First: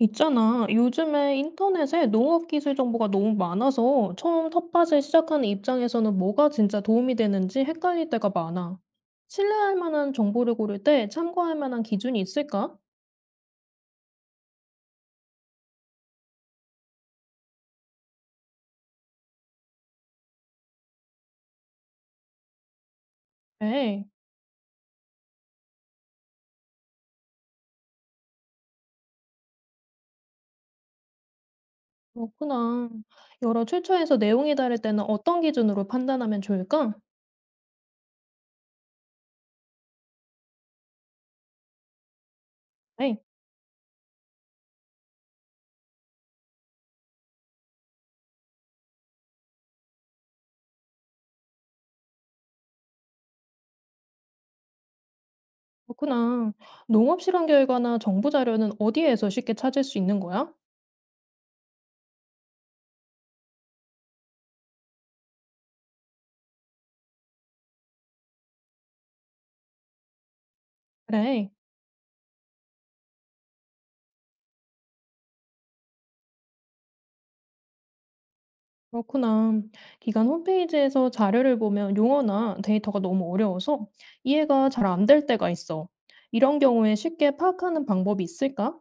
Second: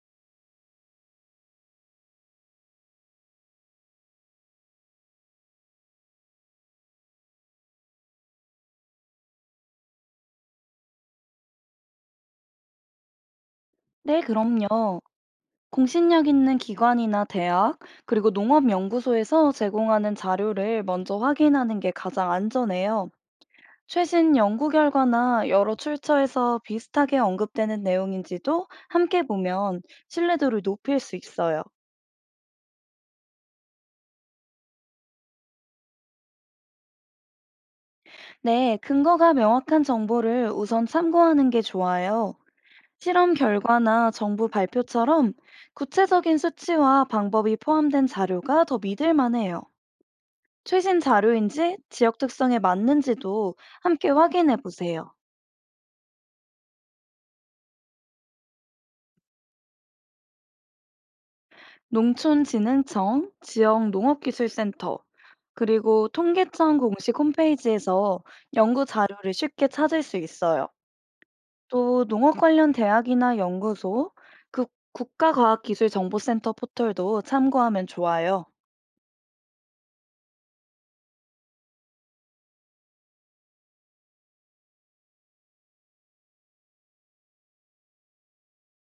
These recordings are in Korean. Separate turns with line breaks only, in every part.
있잖아. 요즘에 인터넷에 농업 기술 정보가 너무 많아서 처음 텃밭을 시작하는 입장에서는 뭐가 진짜 도움이 되는지 헷갈릴 때가 많아. 신뢰할 만한 정보를 고를 때 참고할 만한 기준이 있을까?
네, 그럼요. 공신력 있는 기관이나 대학, 그리고 농업연구소에서 제공하는 자료를 먼저 확인하는 게 가장 안전해요.
네,
최신 연구 결과나 여러 출처에서 비슷하게 언급되는 내용인지도 함께 보면 신뢰도를 높일 수 있어요.
그렇구나. 여러 출처에서 내용이 다를 때는 어떤 기준으로 판단하면 좋을까?
네, 근거가 명확한 정보를 우선 참고하는 게 좋아요.
네,
실험 결과나 정부 발표처럼 구체적인 수치와 방법이 포함된 자료가 더 믿을 만해요. 최신 자료인지 지역 특성에 맞는지도 함께 확인해 보세요.
그렇구나. 농업 실험 결과나 정보 자료는 어디에서 쉽게 찾을 수 있는 거야?
농촌진흥청, 지역농업기술센터, 그리고 통계청 공식 홈페이지에서 연구 자료를 쉽게 찾을 수 있어요.
그래.
또 농업 관련 대학이나 연구소, 그 국가과학기술정보센터 포털도 참고하면 좋아요.
그렇구나. 기관 홈페이지에서 자료를 보면 용어나 데이터가 너무 어려워서 이해가 잘 안 될 때가 있어. 이런 경우에 쉽게 파악하는 방법이 있을까?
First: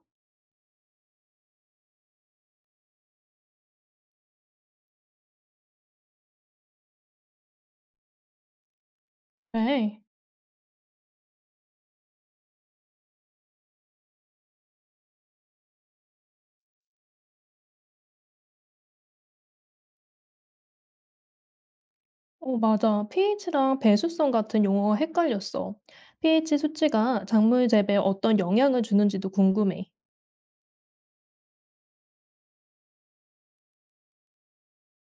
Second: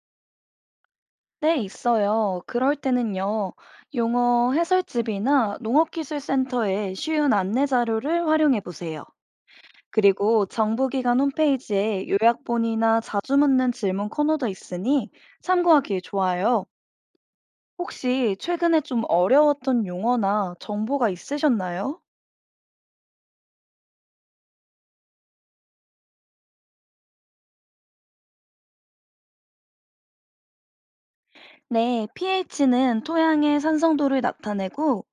네, 있어요. 그럴 때는요, 용어 해설집이나 농업기술센터의 쉬운 안내 자료를 활용해 보세요.
네.
그리고 정부기관 홈페이지에 요약본이나 자주 묻는 질문 코너도 있으니 참고하기 좋아요. 혹시 최근에 좀 어려웠던 용어나 정보가 있으셨나요?
어, 맞아. pH랑 배수성 같은 용어가 헷갈렸어. pH 수치가 작물 재배에 어떤 영향을 주는지도 궁금해.
네, pH는 토양의 산성도를 나타내고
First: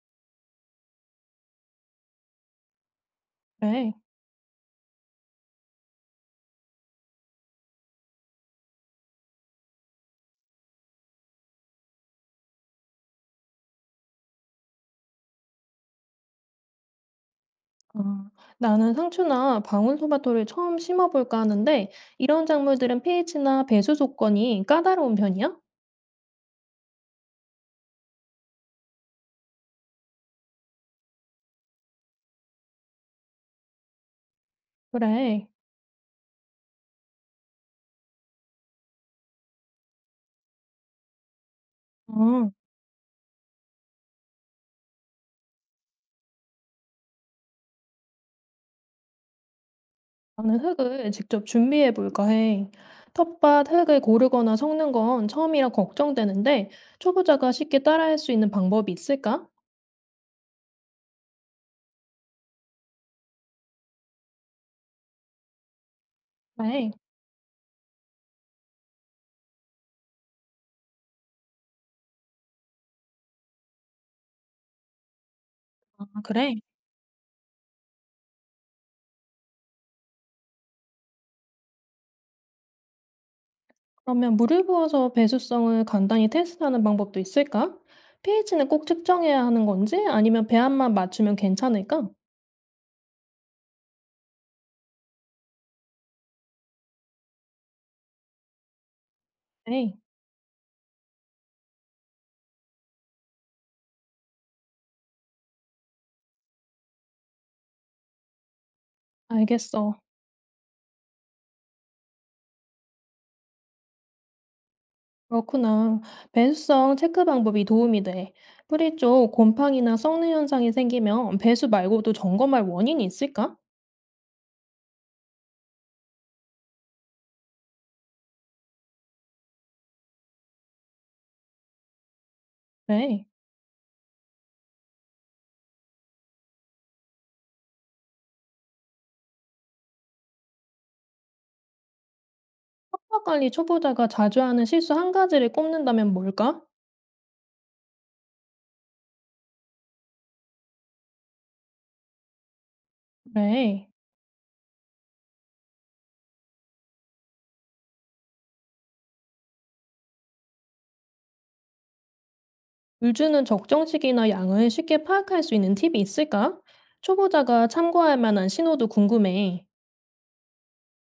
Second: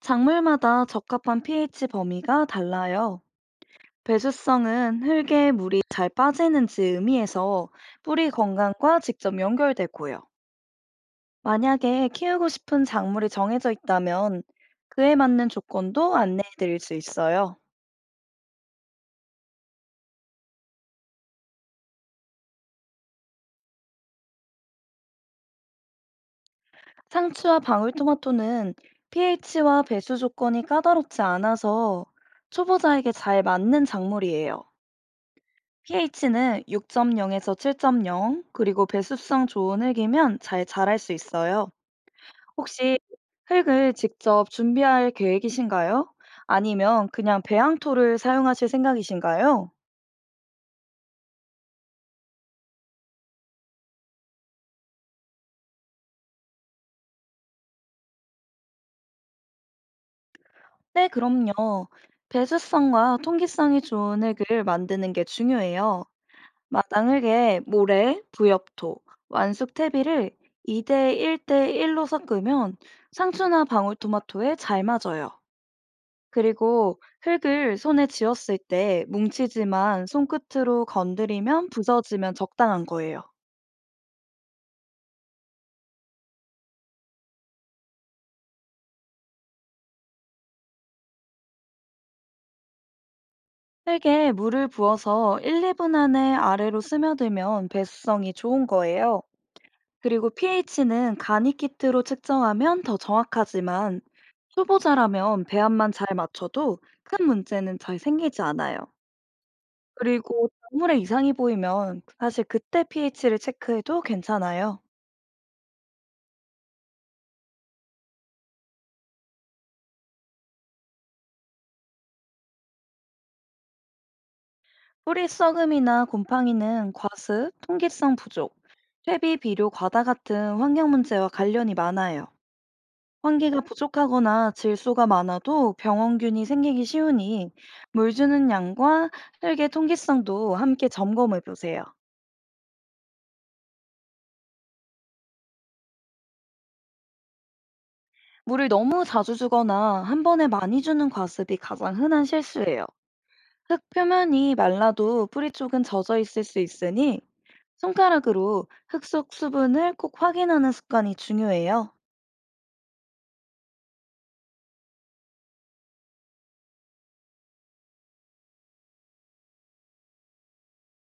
작물마다 적합한 pH 범위가 달라요.
네.
배수성은 흙에 물이 잘 빠지는지 의미해서 뿌리 건강과 직접 연결되고요. 만약에 키우고 싶은 작물이 정해져 있다면 그에 맞는 조건도 안내해 드릴 수 있어요.
아, 나는 상추나 방울토마토를 처음 심어볼까 하는데 이런 작물들은 pH나 배수 조건이 까다로운 편이야?
상추와 방울토마토는 pH와 배수 조건이 까다롭지 않아서 초보자에게 잘 맞는 작물이에요.
그래.
pH는 6.0에서 7.0, 그리고 배수성 좋은 흙이면 잘 자랄 수 있어요.
아.
혹시 흙을 직접 준비할 계획이신가요? 아니면 그냥 배양토를 사용하실 생각이신가요?
나는 흙을 직접 준비해 볼까 해. 텃밭 흙을 고르거나 섞는 건 처음이라 걱정되는데 초보자가 쉽게 따라할 수 있는 방법이 있을까?
네, 그럼요. 배수성과 통기성이 좋은 흙을 만드는 게 중요해요.
네.
마당흙에 모래, 부엽토, 완숙 퇴비를 2대 1대 1로 섞으면 상추나 방울토마토에 잘 맞아요.
아, 그래.
그리고 흙을 손에 쥐었을 때 뭉치지만 손끝으로 건드리면 부서지면 적당한 거예요.
그러면 물을 부어서 배수성을 간단히 테스트하는 방법도 있을까? pH는 꼭 측정해야 하는 건지 아니면 배합만 맞추면 괜찮을까?
흙에 물을 부어서 1, 2분 안에 아래로 스며들면 배수성이 좋은 거예요.
네.
그리고 pH는 간이 키트로 측정하면 더 정확하지만 초보자라면 배합만 잘 맞춰도 큰 문제는 잘 생기지 않아요.
알겠어.
그리고 작물에 이상이 보이면 사실 그때 pH를 체크해도 괜찮아요.
그렇구나. 배수성 체크 방법이 도움이 돼. 뿌리 쪽 곰팡이나 썩는 현상이 생기면 배수 말고도 점검할 원인이 있을까?
뿌리 썩음이나 곰팡이는 과습, 통기성 부족, 퇴비 비료 과다 같은 환경 문제와 관련이 많아요.
네.
환기가 부족하거나 질소가 많아도 병원균이 생기기 쉬우니 물 주는 양과 흙의 통기성도 함께 점검해 보세요.
식사 관리 초보자가 자주 하는 실수 한 가지를 꼽는다면 뭘까?
물을 너무 자주 주거나 한 번에 많이 주는 과습이 가장 흔한 실수예요. 흙
그래.
표면이 말라도 뿌리 쪽은 젖어 있을 수 있으니 손가락으로 흙 속 수분을 꼭 확인하는 습관이 중요해요.
물 주는 적정식이나 양을 쉽게 파악할 수 있는 팁이 있을까? 초보자가 참고할 만한 신호도 궁금해.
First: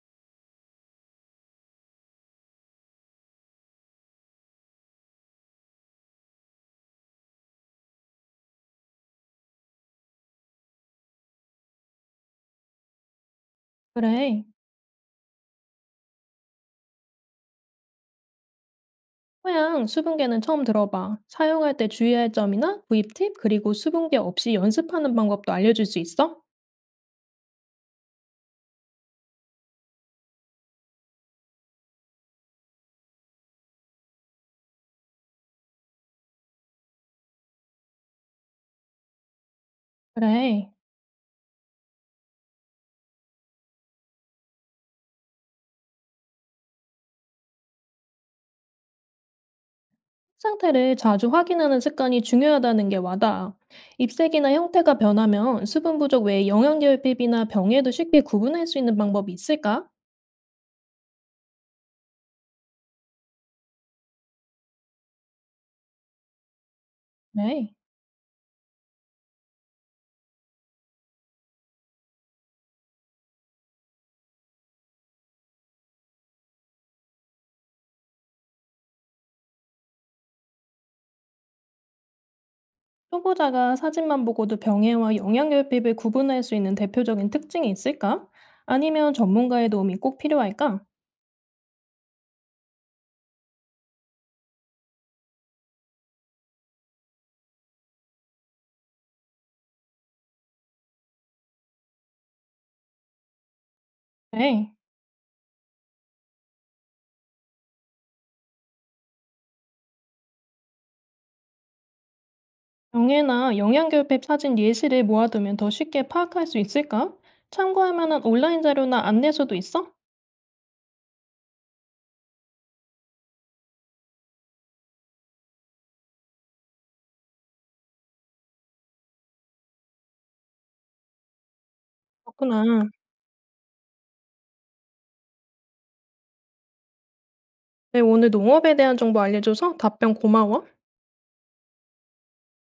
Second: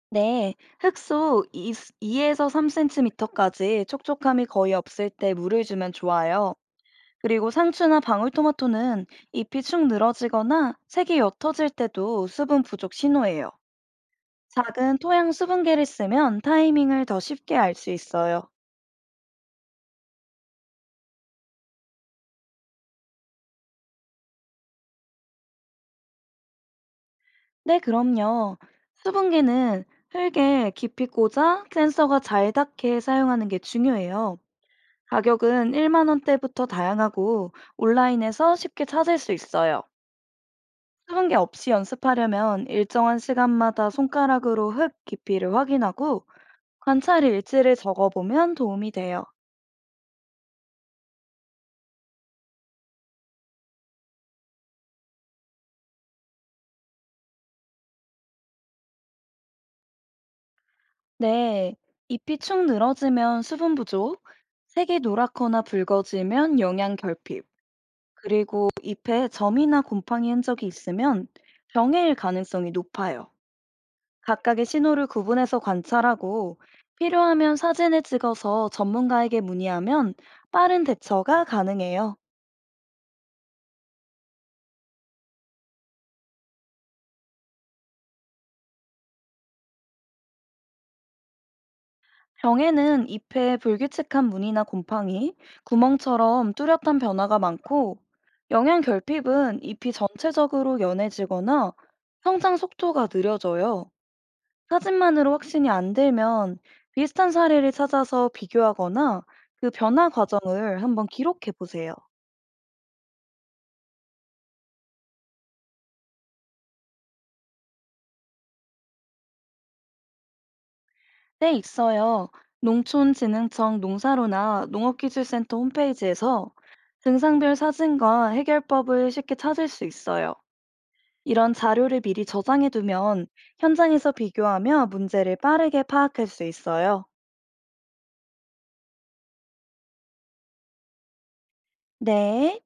네, 흙 속 2에서 3cm까지 촉촉함이 거의 없을 때 물을 주면 좋아요. 그리고 상추나 방울토마토는 잎이 축 늘어지거나 색이 옅어질 때도 수분 부족 신호예요.
그래.
작은 토양 수분계를 쓰면 타이밍을 더 쉽게 알 수 있어요.
토양, 수분계는 처음 들어봐. 사용할 때 주의할 점이나 구입 팁, 그리고 수분계 없이 연습하는 방법도 알려줄 수 있어?
네, 그럼요. 수분계는 흙에 깊이 꽂아 센서가 잘 닿게 사용하는 게 중요해요. 가격은 1만 원대부터 다양하고 온라인에서 쉽게 찾을 수 있어요.
그래.
수분계 없이 연습하려면 일정한 시간마다 손가락으로 흙 깊이를 확인하고 관찰 일지를 적어보면 도움이 돼요.
상태를 자주 확인하는 습관이 중요하다는 게 와닿아. 잎색이나 형태가 변하면 수분 부족 외에 영양결핍이나 병에도 쉽게 구분할 수 있는 방법이 있을까?
네, 잎이 축 늘어지면 수분 부족, 색이 노랗거나 붉어지면 영양 결핍,
네.
그리고 잎에 점이나 곰팡이 흔적이 있으면 병해일 가능성이 높아요. 각각의 신호를 구분해서 관찰하고 필요하면 사진을 찍어서 전문가에게 문의하면 빠른 대처가 가능해요.
초보자가 사진만 보고도 병해와 영양결핍을 구분할 수 있는 대표적인 특징이 있을까? 아니면 전문가의 도움이 꼭 필요할까?
병에는 잎에 불규칙한 무늬나 곰팡이, 구멍처럼 뚜렷한 변화가 많고, 영양 결핍은 잎이 전체적으로 연해지거나 성장 속도가 느려져요.
네.
사진만으로 확신이 안 들면 비슷한 사례를 찾아서 비교하거나 그 변화 과정을 한번 기록해 보세요.
병해나 영양결핍 사진 예시를 모아두면 더 쉽게 파악할 수 있을까? 참고할 만한 온라인 자료나 안내서도 있어?
네, 있어요. 농촌진흥청 농사로나 농업기술센터 홈페이지에서 증상별 사진과 해결법을 쉽게 찾을 수 있어요. 이런 자료를 미리 저장해
그렇구나.
두면 현장에서 비교하며 문제를 빠르게 파악할 수 있어요.
네, 오늘 농업에 대한 정보 알려줘서 답변 고마워.
네.